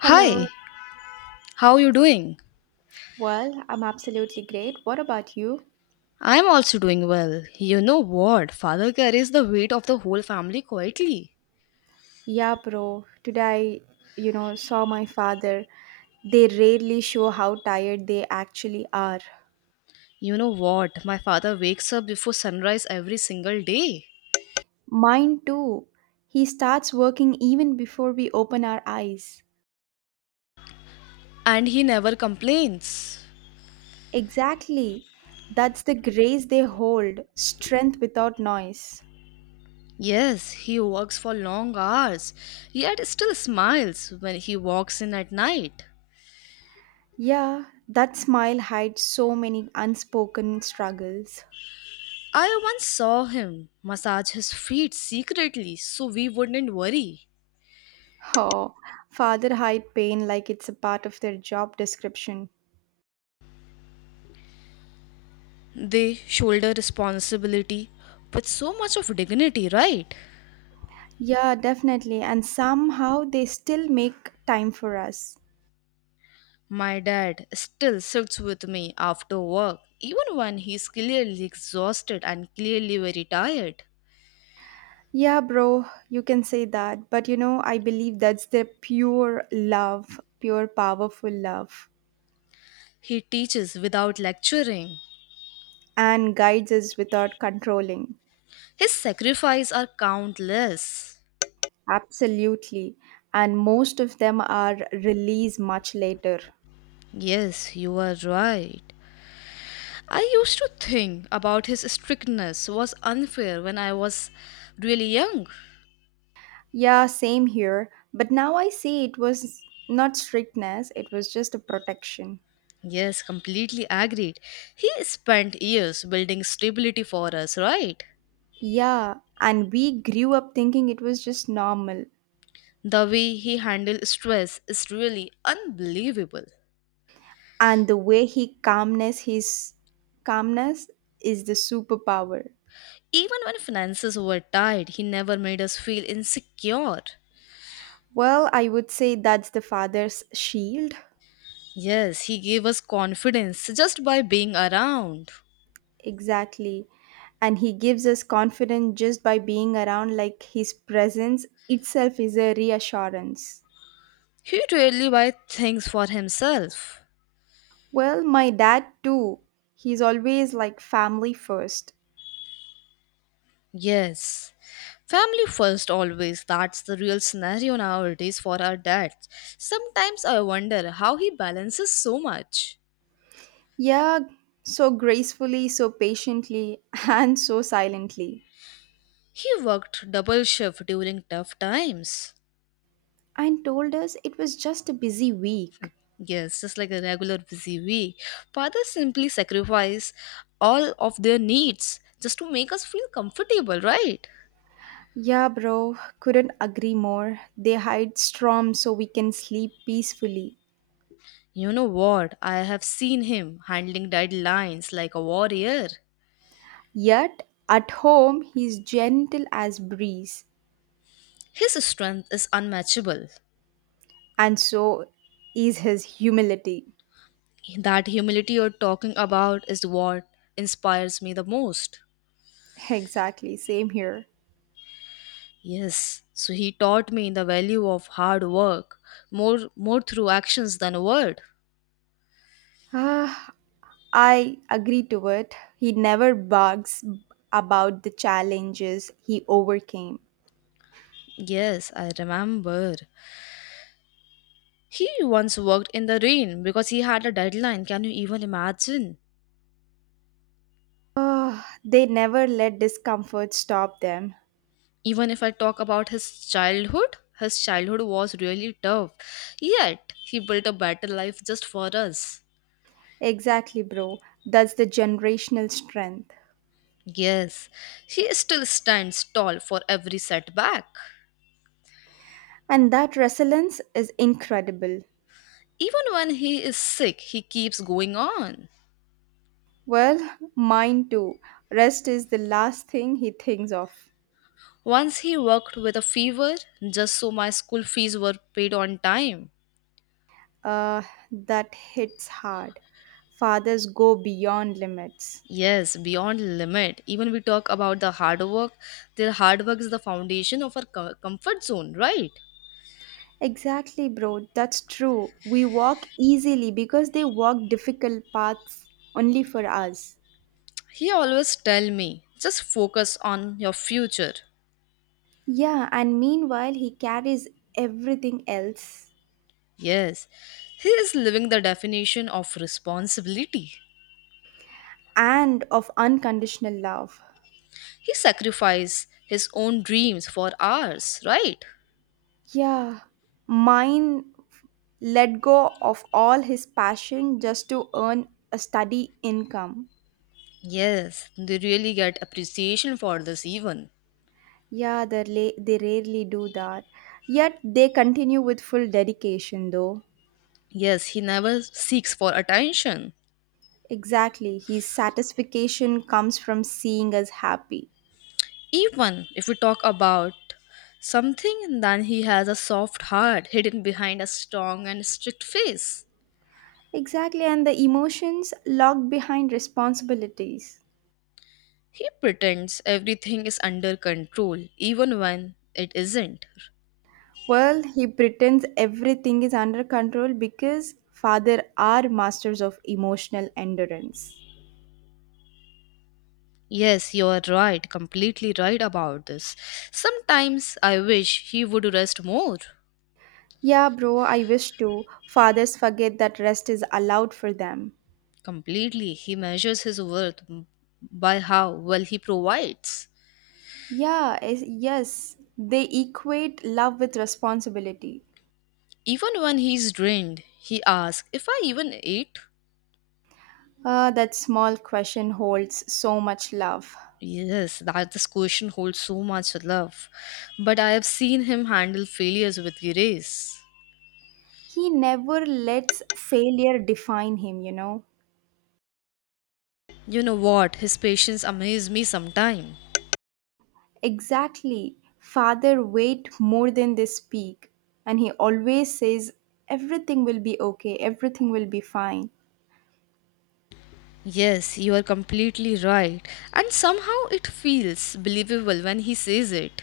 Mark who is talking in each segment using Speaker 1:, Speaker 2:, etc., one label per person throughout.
Speaker 1: Hi,
Speaker 2: Hello.
Speaker 1: how you doing?
Speaker 2: Well, I'm absolutely great. What about you?
Speaker 1: I'm also doing well. You know what? Father carries the weight of the whole family quietly.
Speaker 2: Yeah, bro. Today, saw my father. They rarely show how tired they actually are.
Speaker 1: You know what? My father wakes up before sunrise every single day
Speaker 2: Mine too. He starts working even before we open our eyes.
Speaker 1: and he never complains.
Speaker 2: Exactly. That's the grace they hold, strength without noise.
Speaker 1: Yes, he works for long hours, yet still smiles when he walks in at night.
Speaker 2: Yeah, that smile hides so many unspoken struggles.
Speaker 1: I once saw him massage his feet secretly so we wouldn't worry.
Speaker 2: Oh, father hide pain like it's a part of their job description.
Speaker 1: They shoulder responsibility with so much of dignity, right?
Speaker 2: Yeah, definitely. And somehow they still make time for us.
Speaker 1: My dad still sits with me after work, even when he's clearly exhausted and clearly very tired.
Speaker 2: Yeah, bro, you can say that. But I believe that's their pure love, pure powerful love,
Speaker 1: He teaches without lecturing.
Speaker 2: and guides us without controlling.
Speaker 1: His sacrifices are countless.
Speaker 2: Absolutely. And most of them are released much later.
Speaker 1: Yes, you are right. I used to think about his strictness was unfair when I was really young.
Speaker 2: Yeah, same here. But now I see it was not strictness, it was just a protection.
Speaker 1: Yes, completely agreed. He spent years building stability for us, right?
Speaker 2: Yeah, and we grew up thinking it was just normal.
Speaker 1: The way he handled stress is really unbelievable.
Speaker 2: And the way he calmness his calmness is the superpower.
Speaker 1: Even when finances were tight, he never made us feel insecure.
Speaker 2: Well, I would say that's the father's shield.
Speaker 1: Yes, he gave us confidence just by being around.
Speaker 2: Exactly. And he gives us confidence just by being around, like his presence itself is a reassurance.
Speaker 1: He rarely buy things for himself.
Speaker 2: Well, my dad too. He's always like family first.
Speaker 1: Yes. Family first always, that's the real scenario nowadays for our dads. Sometimes I wonder how he balances so much.
Speaker 2: Yeah, so gracefully, so patiently, and so silently.
Speaker 1: He worked double shift during tough times.
Speaker 2: And told us it was just a busy week.
Speaker 1: Yes, just like a regular busy we. Fathers simply sacrifice all of their needs just to make us feel comfortable, right?
Speaker 2: Yeah, bro, couldn't agree more. They hide Strom so we can sleep peacefully.
Speaker 1: You know what? I have seen him handling deadlines like a warrior.
Speaker 2: Yet, at home, he's gentle as breeze,
Speaker 1: His strength is unmatchable.
Speaker 2: and so is his humility.
Speaker 1: That humility you're talking about is what inspires me the most.
Speaker 2: Exactly, same here.
Speaker 1: Yes, so he taught me the value of hard work more through actions than a word.
Speaker 2: Ah, I agree to it. He never bugs about the challenges he overcame.
Speaker 1: Yes, I remember. He once worked in the rain because he had a deadline. Can you even imagine?
Speaker 2: Ah, they never let discomfort stop them.
Speaker 1: Even if I talk about his childhood was really tough. Yet, he built a better life just for us.
Speaker 2: Exactly, bro. That's the generational strength.
Speaker 1: Yes, he still stands tall for every setback.
Speaker 2: And that resilience is incredible.
Speaker 1: Even when he is sick, he keeps going on.
Speaker 2: Well, mine too. Rest is the last thing he thinks of.
Speaker 1: Once he worked with a fever just so my school fees were paid on time.
Speaker 2: Uh, that hits hard. Fathers go beyond limits.
Speaker 1: Yes, beyond limit. Even we talk about the hard work. Their hard work is the foundation of our comfort zone, right?
Speaker 2: Exactly, bro. That's true. We walk easily because they walk difficult paths only for us.
Speaker 1: He always tell me, just focus on your future.
Speaker 2: Yeah, and meanwhile, he carries everything else
Speaker 1: Yes, he is living the definition of responsibility.
Speaker 2: and of unconditional love.
Speaker 1: He sacrificed his own dreams for ours, right?
Speaker 2: Yeah, mine let go of all his passion just to earn a steady income.
Speaker 1: Yes, they really get appreciation for this even.
Speaker 2: Yeah, they rarely do that. Yet they continue with full dedication, though.
Speaker 1: Yes, he never seeks for attention.
Speaker 2: Exactly, his satisfaction comes from seeing us happy.
Speaker 1: Even if we talk about something, then he has a soft heart hidden behind a strong and strict face.
Speaker 2: Exactly, and the emotions locked behind responsibilities.
Speaker 1: He pretends everything is under control, even when it isn't.
Speaker 2: Well, he pretends everything is under control because father are masters of emotional endurance.
Speaker 1: Yes, you are right, completely right about this. Sometimes I wish he would rest more.
Speaker 2: Yeah, bro, I wish to. Fathers forget that rest is allowed for them.
Speaker 1: Completely, he measures his worth by how well he provides.
Speaker 2: Yeah, yes, they equate love with responsibility.
Speaker 1: Even when he's drained, he asks if I even ate.
Speaker 2: Ah, that small question holds so much love.
Speaker 1: Yes, that this question holds so much love. But I have seen him handle failures with grace.
Speaker 2: He never lets failure define him,
Speaker 1: You know what? His patience amazes me sometimes.
Speaker 2: Exactly. Father wait more than they speak, and he always says everything will be okay, everything will be fine.
Speaker 1: Yes, you are completely right. And somehow it feels believable when he says it.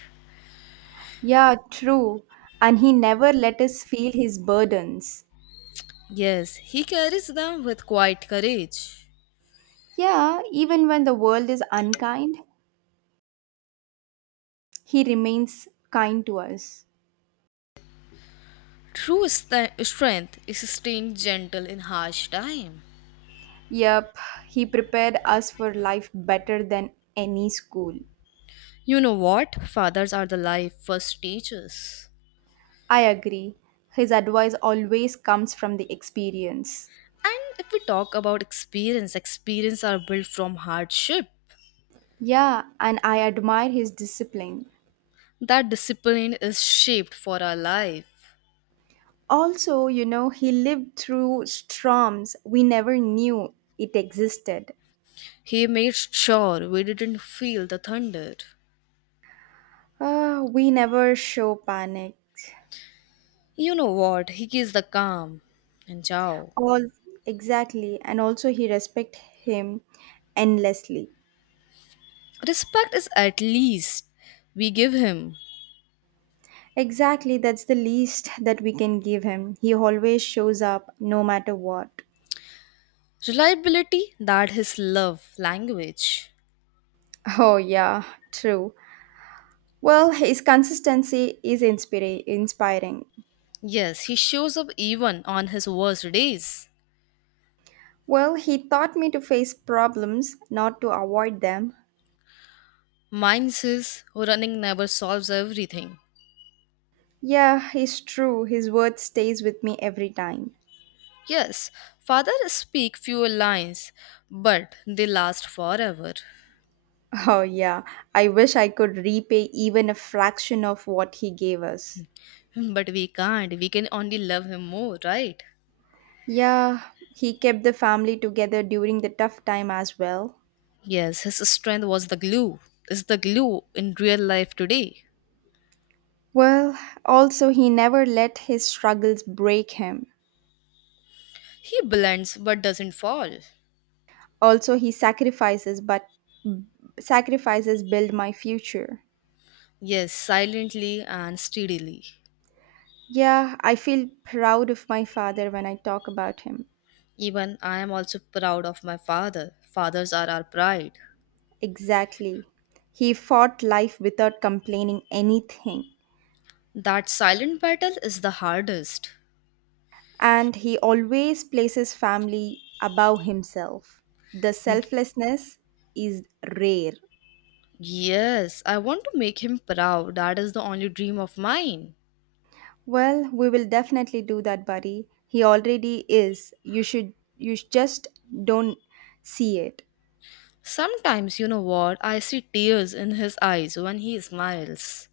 Speaker 2: Yeah, true. And he never let us feel his burdens.
Speaker 1: Yes, he carries them with quiet courage.
Speaker 2: Yeah, even when the world is unkind, he remains kind to us.
Speaker 1: True strength is staying gentle in harsh time.
Speaker 2: Yep, he prepared us for life better than any school.
Speaker 1: You know what? Fathers are the life first teachers.
Speaker 2: I agree. His advice always comes from the experience.
Speaker 1: And if we talk about experience, experience are built from hardship.
Speaker 2: Yeah, and I admire his discipline.
Speaker 1: That discipline is shaped for our life.
Speaker 2: Also, he lived through storms we never knew it existed.
Speaker 1: He made sure we didn't feel the thunder.
Speaker 2: Ah, we never show panic.
Speaker 1: You know what? He gives the calm and ciao.
Speaker 2: All exactly, and also he respect him endlessly.
Speaker 1: Respect is at least we give him.
Speaker 2: Exactly, that's the least that we can give him. He always shows up no matter what.
Speaker 1: Reliability, that his love language.
Speaker 2: Oh, yeah, true. Well, his consistency is inspiring.
Speaker 1: Yes, he shows up even on his worst days.
Speaker 2: Well, he taught me to face problems, not to avoid them.
Speaker 1: Mine says running never solves everything.
Speaker 2: Yeah, it's true. His word stays with me every time.
Speaker 1: Yes, father speak few lines, but they last forever.
Speaker 2: Oh, yeah. I wish I could repay even a fraction of what he gave us.
Speaker 1: But we can't. We can only love him more, right?
Speaker 2: Yeah, he kept the family together during the tough time as well.
Speaker 1: Yes, his strength was the glue. Is the glue in real life today.
Speaker 2: Well, also, he never let his struggles break him.
Speaker 1: He blends but doesn't fall.
Speaker 2: Also, he sacrifices, but sacrifices build my future.
Speaker 1: Yes, silently and steadily.
Speaker 2: Yeah, I feel proud of my father when I talk about him.
Speaker 1: Even I am also proud of my father. Fathers are our pride.
Speaker 2: Exactly. He fought life without complaining anything,
Speaker 1: That silent battle is the hardest.
Speaker 2: and he always places family above himself. The selflessness is rare.
Speaker 1: Yes, I want to make him proud. That is the only dream of mine.
Speaker 2: Well, we will definitely do that, buddy. He already is. You just don't see it.
Speaker 1: Sometimes, you know what, I see tears in his eyes when he smiles.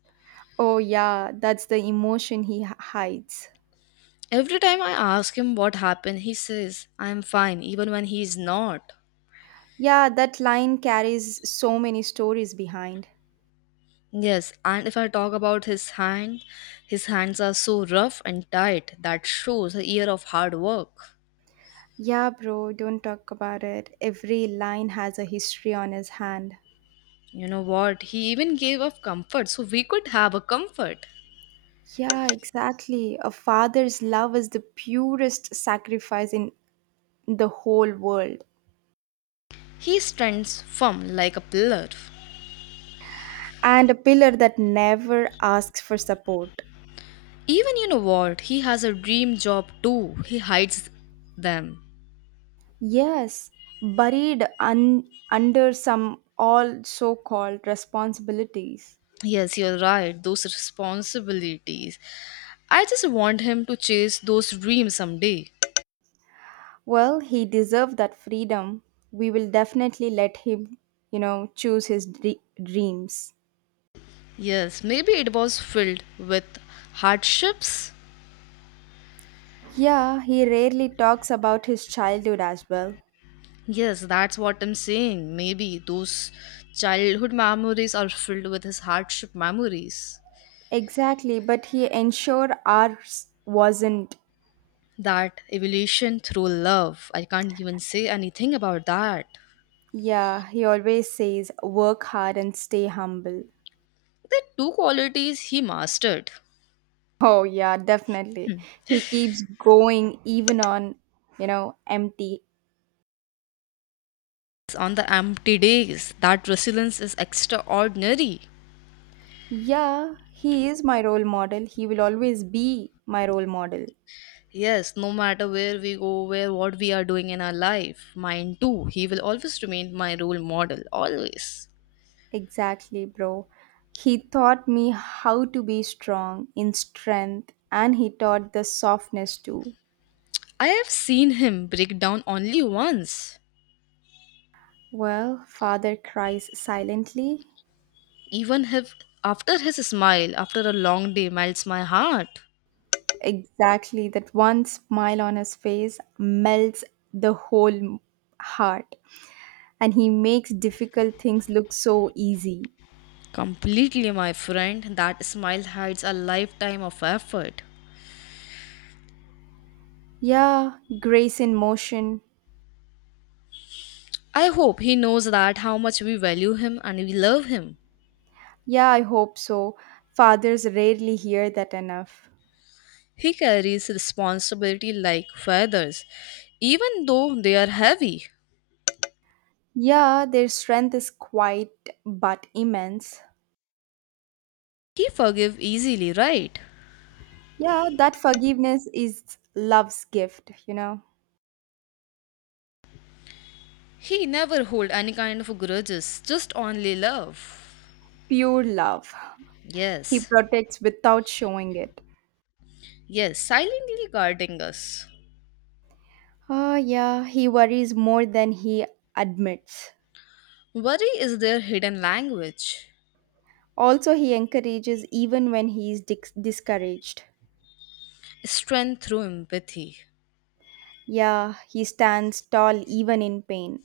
Speaker 2: Oh yeah, that's the emotion he hides.
Speaker 1: Every time I ask him what happened, he says, I am fine, even when he is not.
Speaker 2: Yeah, that line carries so many stories behind.
Speaker 1: Yes, and if I talk about his hand, his hands are so rough and tight that shows a year of hard work.
Speaker 2: Yeah, bro, don't talk about it. Every line has a history on his hand.
Speaker 1: You know what, he even gave up comfort so we could have a comfort.
Speaker 2: Yeah, exactly. A father's love is the purest sacrifice in the whole world
Speaker 1: He stands firm like a pillar.
Speaker 2: and a pillar that never asks for support.
Speaker 1: Even you know what, he has a dream job too. He hides them.
Speaker 2: Yes, under some all so called responsibilities.
Speaker 1: Yes, you're right. Those responsibilities. I just want him to chase those dreams someday.
Speaker 2: Well, he deserved that freedom. We will definitely let him, choose his dreams.
Speaker 1: Yes, maybe it was filled with hardships.
Speaker 2: Yeah, he rarely talks about his childhood as well.
Speaker 1: Yes, that's what I'm saying. Maybe those childhood memories are filled with his hardship memories.
Speaker 2: Exactly, but he ensured ours wasn't.
Speaker 1: That evolution through love. I can't even say anything about that.
Speaker 2: Yeah, he always says work hard and stay humble.
Speaker 1: The two qualities he mastered.
Speaker 2: Oh yeah, definitely. He keeps going even on, empty.
Speaker 1: On the empty days, that resilience is extraordinary.
Speaker 2: Yeah, he is my role model. He will always be my role model.
Speaker 1: Yes, no matter where we go, where what we are doing in our life, mine too, he will always remain my role model, always.
Speaker 2: Exactly, bro. He taught me how to be strong in strength and he taught the softness too.
Speaker 1: I have seen him break down only once.
Speaker 2: Well, father cries silently.
Speaker 1: Even if after his smile, after a long day, melts my heart.
Speaker 2: Exactly, that one smile on his face melts the whole heart and he makes difficult things look so easy.
Speaker 1: Completely, my friend, that smile hides a lifetime of effort.
Speaker 2: Yeah, grace in motion.
Speaker 1: I hope he knows that how much we value him and we love him.
Speaker 2: Yeah, I hope so. Fathers rarely hear that enough.
Speaker 1: He carries responsibility like feathers, even though they are heavy.
Speaker 2: Yeah, their strength is quite but immense.
Speaker 1: He forgive easily, right?
Speaker 2: Yeah, that forgiveness is love's gift,
Speaker 1: He never hold any kind of grudges, just only love.
Speaker 2: pure love. He
Speaker 1: Yes,
Speaker 2: protects without showing it.
Speaker 1: yes, silently guarding us.
Speaker 2: Ah, yeah, he worries more than he admits.
Speaker 1: Worry is their hidden language.
Speaker 2: Also, he encourages even when he is discouraged.
Speaker 1: Strength through empathy.
Speaker 2: Yeah, he stands tall even in pain.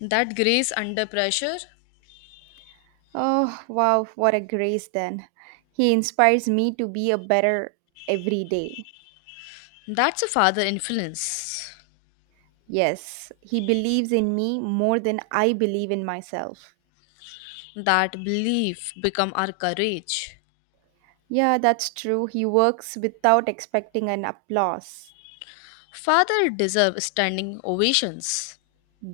Speaker 1: That grace under pressure,
Speaker 2: Oh, wow, what a grace then. He inspires me to be a better every day.
Speaker 1: that's a father influence.
Speaker 2: Yes, he believes in me more than I believe in myself.
Speaker 1: That belief become our courage.
Speaker 2: Yeah, that's true. He works without expecting an applause.
Speaker 1: Father deserve standing ovations.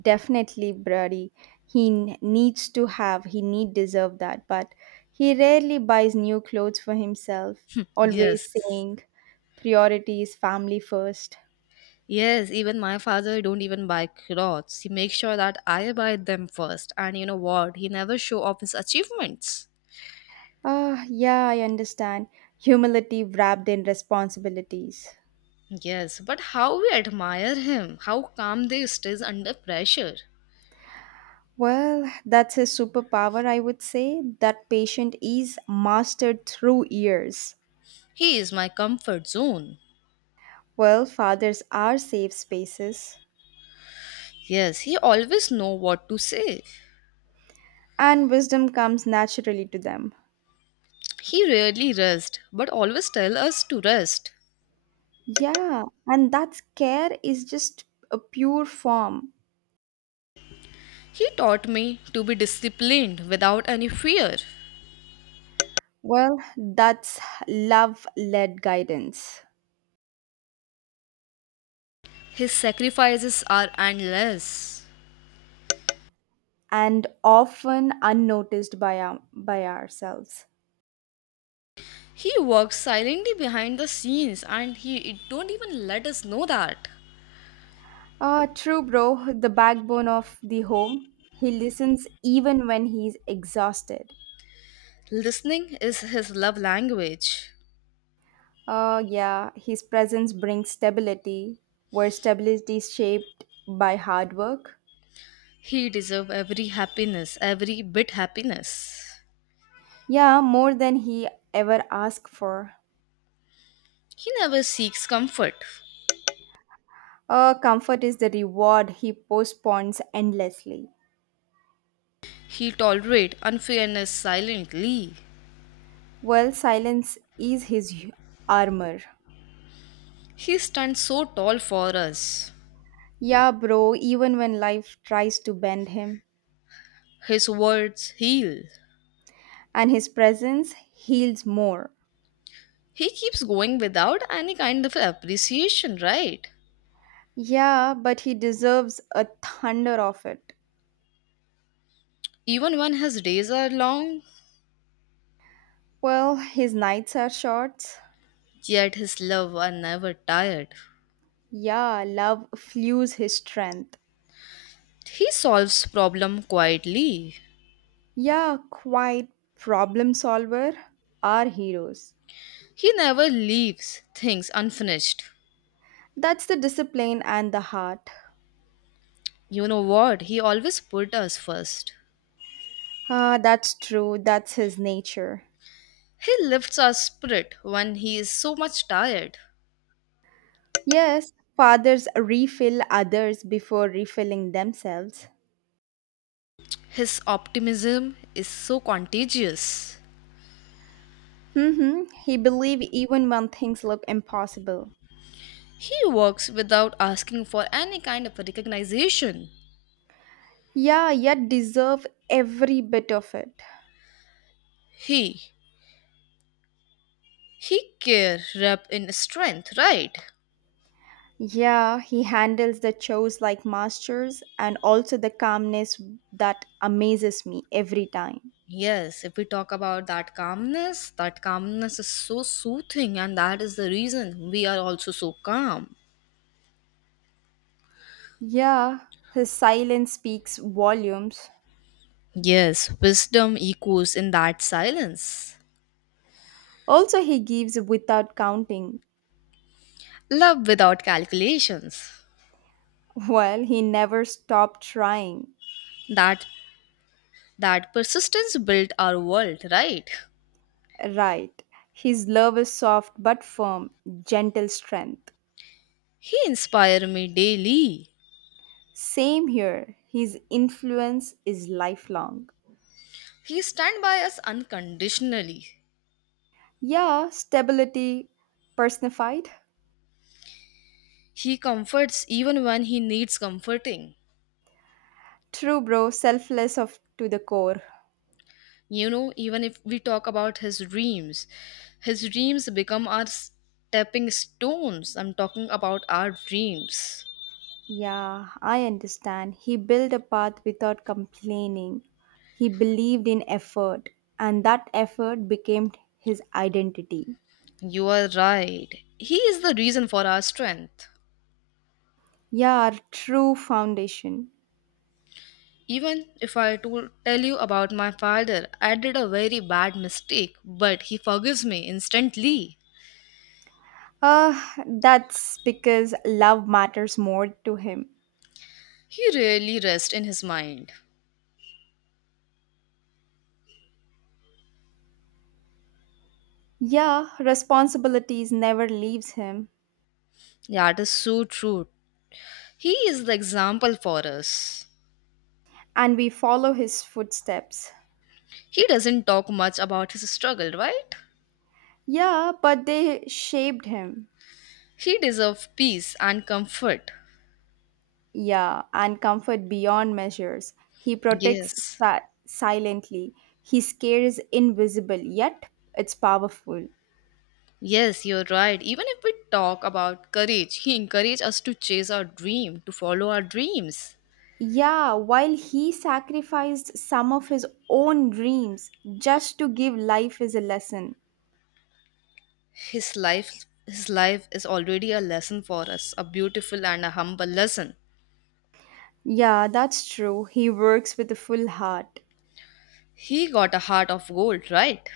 Speaker 2: Definitely, Brady. He n- needs to have, he need deserve that, but he rarely buys new clothes for himself, always
Speaker 1: Yes.
Speaker 2: saying priority is family first.
Speaker 1: Yes, even my father don't even buy clothes. He makes sure that I buy them first. And you know what? He never show off his achievements.
Speaker 2: Ah, yeah, I understand. Humility wrapped in responsibilities.
Speaker 1: Yes, but how we admire him. How calm they stays under pressure.
Speaker 2: Well, that's a superpower, I would say. That patient is mastered through years.
Speaker 1: He is my comfort zone.
Speaker 2: Well, fathers are safe spaces,
Speaker 1: Yes, he always know what to say.
Speaker 2: and wisdom comes naturally to them.
Speaker 1: He rarely rest, but always tell us to rest.
Speaker 2: Yeah, and that care is just a pure form.
Speaker 1: He taught me to be disciplined without any fear.
Speaker 2: Well, that's love led guidance,
Speaker 1: His sacrifices are endless.
Speaker 2: and often unnoticed by ourselves.
Speaker 1: He works silently behind the scenes and he it don't even let us know that.
Speaker 2: Ah, true, bro. The backbone of the home. He listens even when he's exhausted.
Speaker 1: Listening is his love language.
Speaker 2: Ah, yeah. His presence brings stability, where stability is shaped by hard work.
Speaker 1: He deserves every happiness, every bit happiness.
Speaker 2: Yeah, more than he ever asked for.
Speaker 1: He never seeks comfort.
Speaker 2: Ah, comfort is the reward he postpones endlessly.
Speaker 1: He tolerates unfairness silently.
Speaker 2: Well, silence is his armor.
Speaker 1: He stands so tall for us.
Speaker 2: Yeah, bro. Even when life tries to bend him,
Speaker 1: His words heal.
Speaker 2: and his presence heals more.
Speaker 1: He keeps going without any kind of appreciation, right?
Speaker 2: Yeah, but he deserves a thunder of it.
Speaker 1: Even when his days are long,
Speaker 2: Well, his nights are short.
Speaker 1: yet his love are never tired.
Speaker 2: Yeah, love fuels his strength.
Speaker 1: He solves problem quietly.
Speaker 2: Yeah, quite problem solver. Our heroes.
Speaker 1: He never leaves things unfinished.
Speaker 2: That's the discipline and the heart.
Speaker 1: You know what? He always put us first.
Speaker 2: Ah, that's true. That's his nature.
Speaker 1: He lifts our spirit when he is so much tired.
Speaker 2: Yes, fathers refill others before refilling themselves.
Speaker 1: His optimism is so contagious.
Speaker 2: Mm-hmm. He believed even when things look impossible.
Speaker 1: He works without asking for any kind of recognition.
Speaker 2: Yeah, yet deserve every bit of it.
Speaker 1: He he care rep in strength, right?
Speaker 2: Yeah, he handles the shows like masters and also the calmness that amazes me every time.
Speaker 1: Yes, if we talk about that calmness is so soothing, and that is the reason we are also so calm.
Speaker 2: Yeah, his silence speaks volumes.
Speaker 1: Yes, wisdom echoes in that silence.
Speaker 2: Also, he gives without counting.
Speaker 1: Love without calculations.
Speaker 2: Well, he never stopped trying.
Speaker 1: That that persistence built our world, right?
Speaker 2: Right. His love is soft but firm, gentle strength.
Speaker 1: He inspire me daily.
Speaker 2: Same here. His influence is lifelong.
Speaker 1: He stand by us unconditionally.
Speaker 2: Yeah, stability personified.
Speaker 1: He comforts even when he needs comforting.
Speaker 2: True, bro, selfless of to the core.
Speaker 1: You know, even if we talk about his dreams, his dreams become our stepping stones. I'm talking about our dreams.
Speaker 2: Yeah, I understand. He built a path without complaining. He believed in effort, and that effort became his identity.
Speaker 1: You are right, he is the reason for our strength.
Speaker 2: Yeah, our true foundation.
Speaker 1: Even if I tell you about my father, I did a very bad mistake but he forgives me instantly.
Speaker 2: Ah, that's because love matters more to him.
Speaker 1: He really rests in his mind.
Speaker 2: Yeah, responsibilities never leaves him,
Speaker 1: That is so true. He is the example for us.
Speaker 2: and we follow his footsteps.
Speaker 1: He doesn't talk much about his struggle, right?
Speaker 2: Yeah, but they shaped him.
Speaker 1: He deserves peace and comfort.
Speaker 2: Yeah, and comfort beyond measures. He protects
Speaker 1: Yes.
Speaker 2: silently. He scares invisible, yet it's powerful.
Speaker 1: Yes, you're right. Even if we talk about courage, he encouraged us to chase our dream, to follow our dreams.
Speaker 2: Yeah, while he sacrificed some of his own dreams just to give life as a lesson.
Speaker 1: His life is already a lesson for us, a beautiful and a humble lesson.
Speaker 2: Yeah, that's true. He works with a full heart.
Speaker 1: He got a heart of gold, right?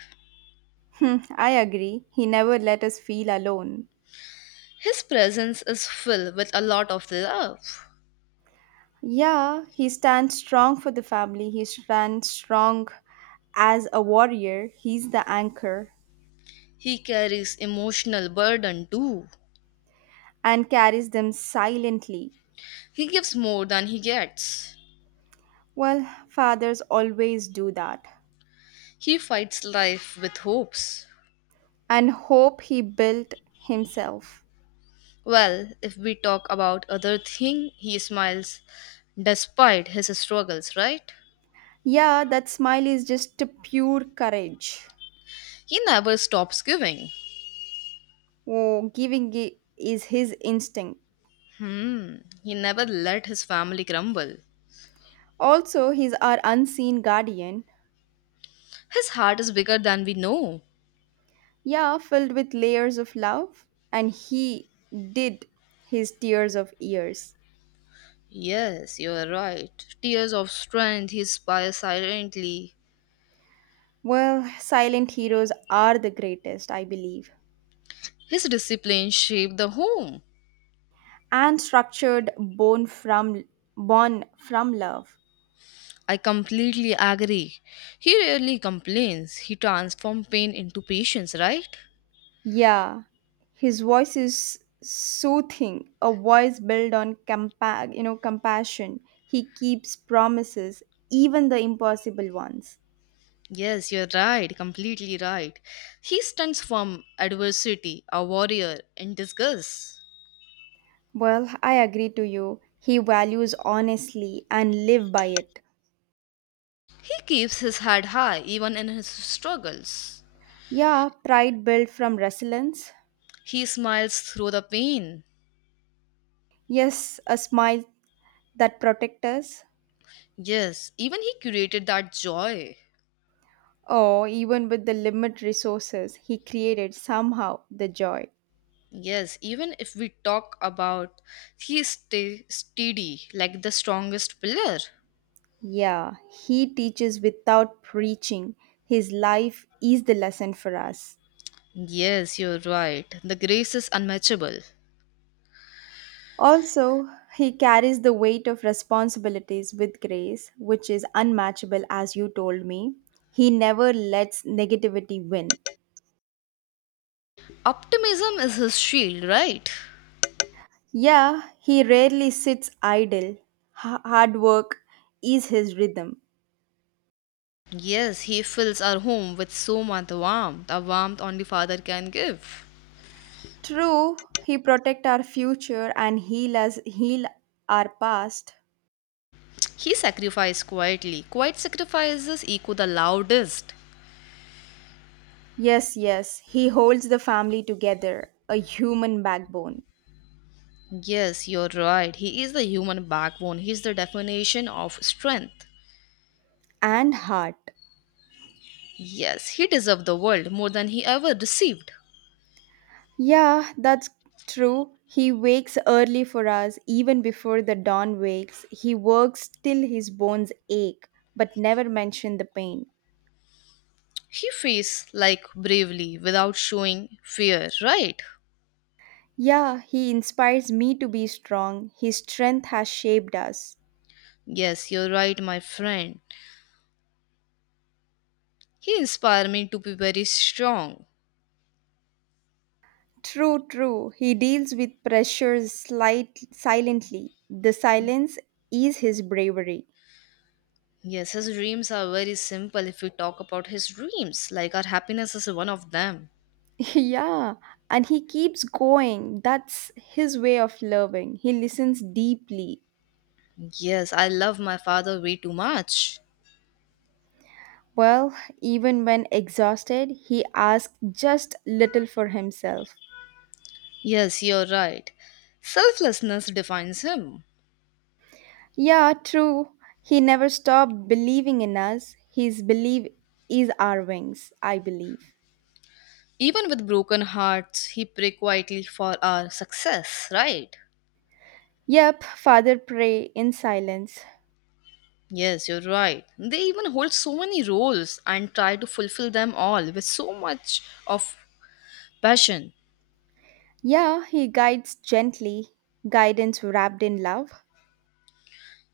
Speaker 2: Hmm, I agree. He never let us feel alone.
Speaker 1: His presence is filled with a lot of love.
Speaker 2: Yeah, he stands strong for the family. He stands strong as a warrior. He's the anchor.
Speaker 1: He carries emotional burden too.
Speaker 2: And carries them silently.
Speaker 1: He gives more than he gets.
Speaker 2: Well, fathers always do that
Speaker 1: He fights life with hopes.
Speaker 2: and hope he built himself.
Speaker 1: Well, if we talk about other thing, he smiles despite his struggles, right?
Speaker 2: Yeah, that smile is just pure courage.
Speaker 1: He never stops giving.
Speaker 2: Oh, giving is his instinct.
Speaker 1: Hmm, he never let his family crumble.
Speaker 2: Also, he's our unseen guardian.
Speaker 1: His heart is bigger than we know.
Speaker 2: Yeah, filled with layers of love, and he did his tears of years.
Speaker 1: Yes, you are right. Tears of strength he inspires silently.
Speaker 2: Well, silent heroes are the greatest, I believe.
Speaker 1: His discipline shaped the home.
Speaker 2: And structured born from love.
Speaker 1: I completely agree. He rarely complains. He transforms pain into patience, right?
Speaker 2: Yeah, his voice is soothing, a voice built on compassion he keeps promises, even the impossible ones.
Speaker 1: Yes, you're right, completely right. He stunts from adversity, a warrior in disguise.
Speaker 2: Well, I agree to you, he values honestly and live by it.
Speaker 1: He keeps his head high even in his struggles.
Speaker 2: Yeah, pride built from resilience.
Speaker 1: He smiles through the pain.
Speaker 2: Yes, a smile that protects us.
Speaker 1: Yes, even he created that joy.
Speaker 2: Oh, even with the limit resources he created somehow the joy.
Speaker 1: Yes, even if we talk about he stay steady like the strongest pillar.
Speaker 2: Yeah, he teaches without preaching. His life is the lesson for us.
Speaker 1: Yes, you're right. The grace is unmatchable.
Speaker 2: Also, he carries the weight of responsibilities with grace, which is unmatchable, as you told me. He never lets negativity win.
Speaker 1: Optimism is his shield, right?
Speaker 2: Yeah, he rarely sits idle. Hard work is his rhythm.
Speaker 1: Yes, he fills our home with so much warmth, a warmth only father can give.
Speaker 2: True, he protect our future and heal us, heal our past,
Speaker 1: He sacrificed quietly. Quiet sacrifices echo the loudest.
Speaker 2: yes, yes, he holds the family together, a human backbone
Speaker 1: Yes, you're right. He is the human backbone. He's the definition of strength.
Speaker 2: and heart.
Speaker 1: Yes, he deserved the world more than he ever received.
Speaker 2: Yeah, that's true. He wakes early for us, even before the dawn wakes. He works till his bones ache, but never mention the pain.
Speaker 1: He faced like bravely without showing fear, right?
Speaker 2: Yeah, he inspires me to be strong. His strength has shaped us.
Speaker 1: Yes, you're right, my friend. He inspired me to be very strong.
Speaker 2: True, true. He deals with pressures slight, silently. The silence is his bravery.
Speaker 1: Yes, his dreams are very simple if we talk about his dreams. Like our happiness is one of them.
Speaker 2: Yeah, and he keeps going. That's his way of loving. He listens deeply.
Speaker 1: Yes, I love my father way too much.
Speaker 2: Well, even when exhausted, he asks just little for himself.
Speaker 1: Yes, you're right. Selflessness defines him.
Speaker 2: Yeah, true. He never stopped believing in us. His belief is our wings, I believe.
Speaker 1: Even with broken hearts, he pray quietly for our success, right?
Speaker 2: Yep, father pray in silence.
Speaker 1: Yes, you're right. They even hold so many roles and try to fulfill them all with so much of passion.
Speaker 2: Yeah, he guides gently, guidance wrapped in love.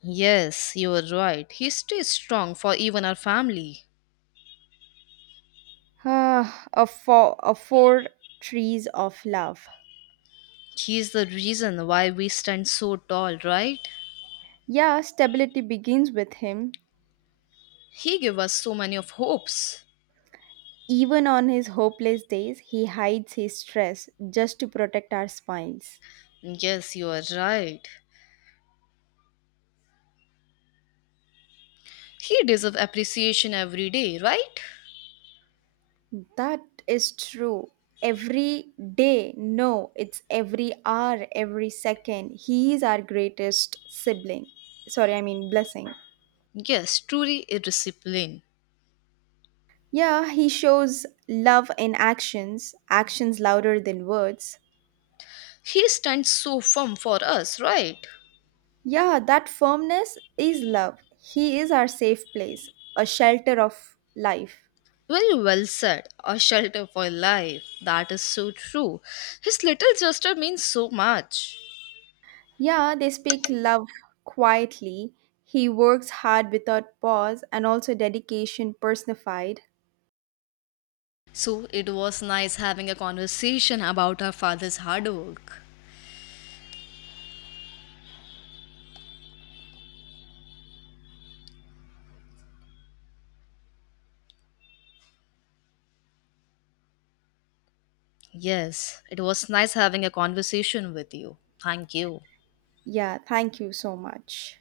Speaker 1: Yes, you're right. He stays strong for even our family.
Speaker 2: Ah, of four trees of love.
Speaker 1: He's the reason why we stand so tall, right?
Speaker 2: Yeah, stability begins with him.
Speaker 1: He gave us so many of hopes.
Speaker 2: Even on his hopeless days, he hides his stress just to protect our smiles.
Speaker 1: Yes, you are right. He deserves appreciation every day, right?
Speaker 2: That is true. Every day, no, it's every hour, every second. He is our greatest sibling. Sorry, I mean blessing.
Speaker 1: Yes, truly a discipline.
Speaker 2: Yeah, he shows love in actions, actions louder than words.
Speaker 1: He stands so firm for us, right?
Speaker 2: Yeah, that firmness is love. He is our safe place, a shelter of life.
Speaker 1: Very well said. A shelter for life. That is so true. His little gesture means so much.
Speaker 2: Yeah, they speak love quietly. He works hard without pause and also dedication personified.
Speaker 1: So it was nice having a conversation about our father's hard work. Yes, it was nice having a conversation with you. Thank you.
Speaker 2: Yeah, thank you so much.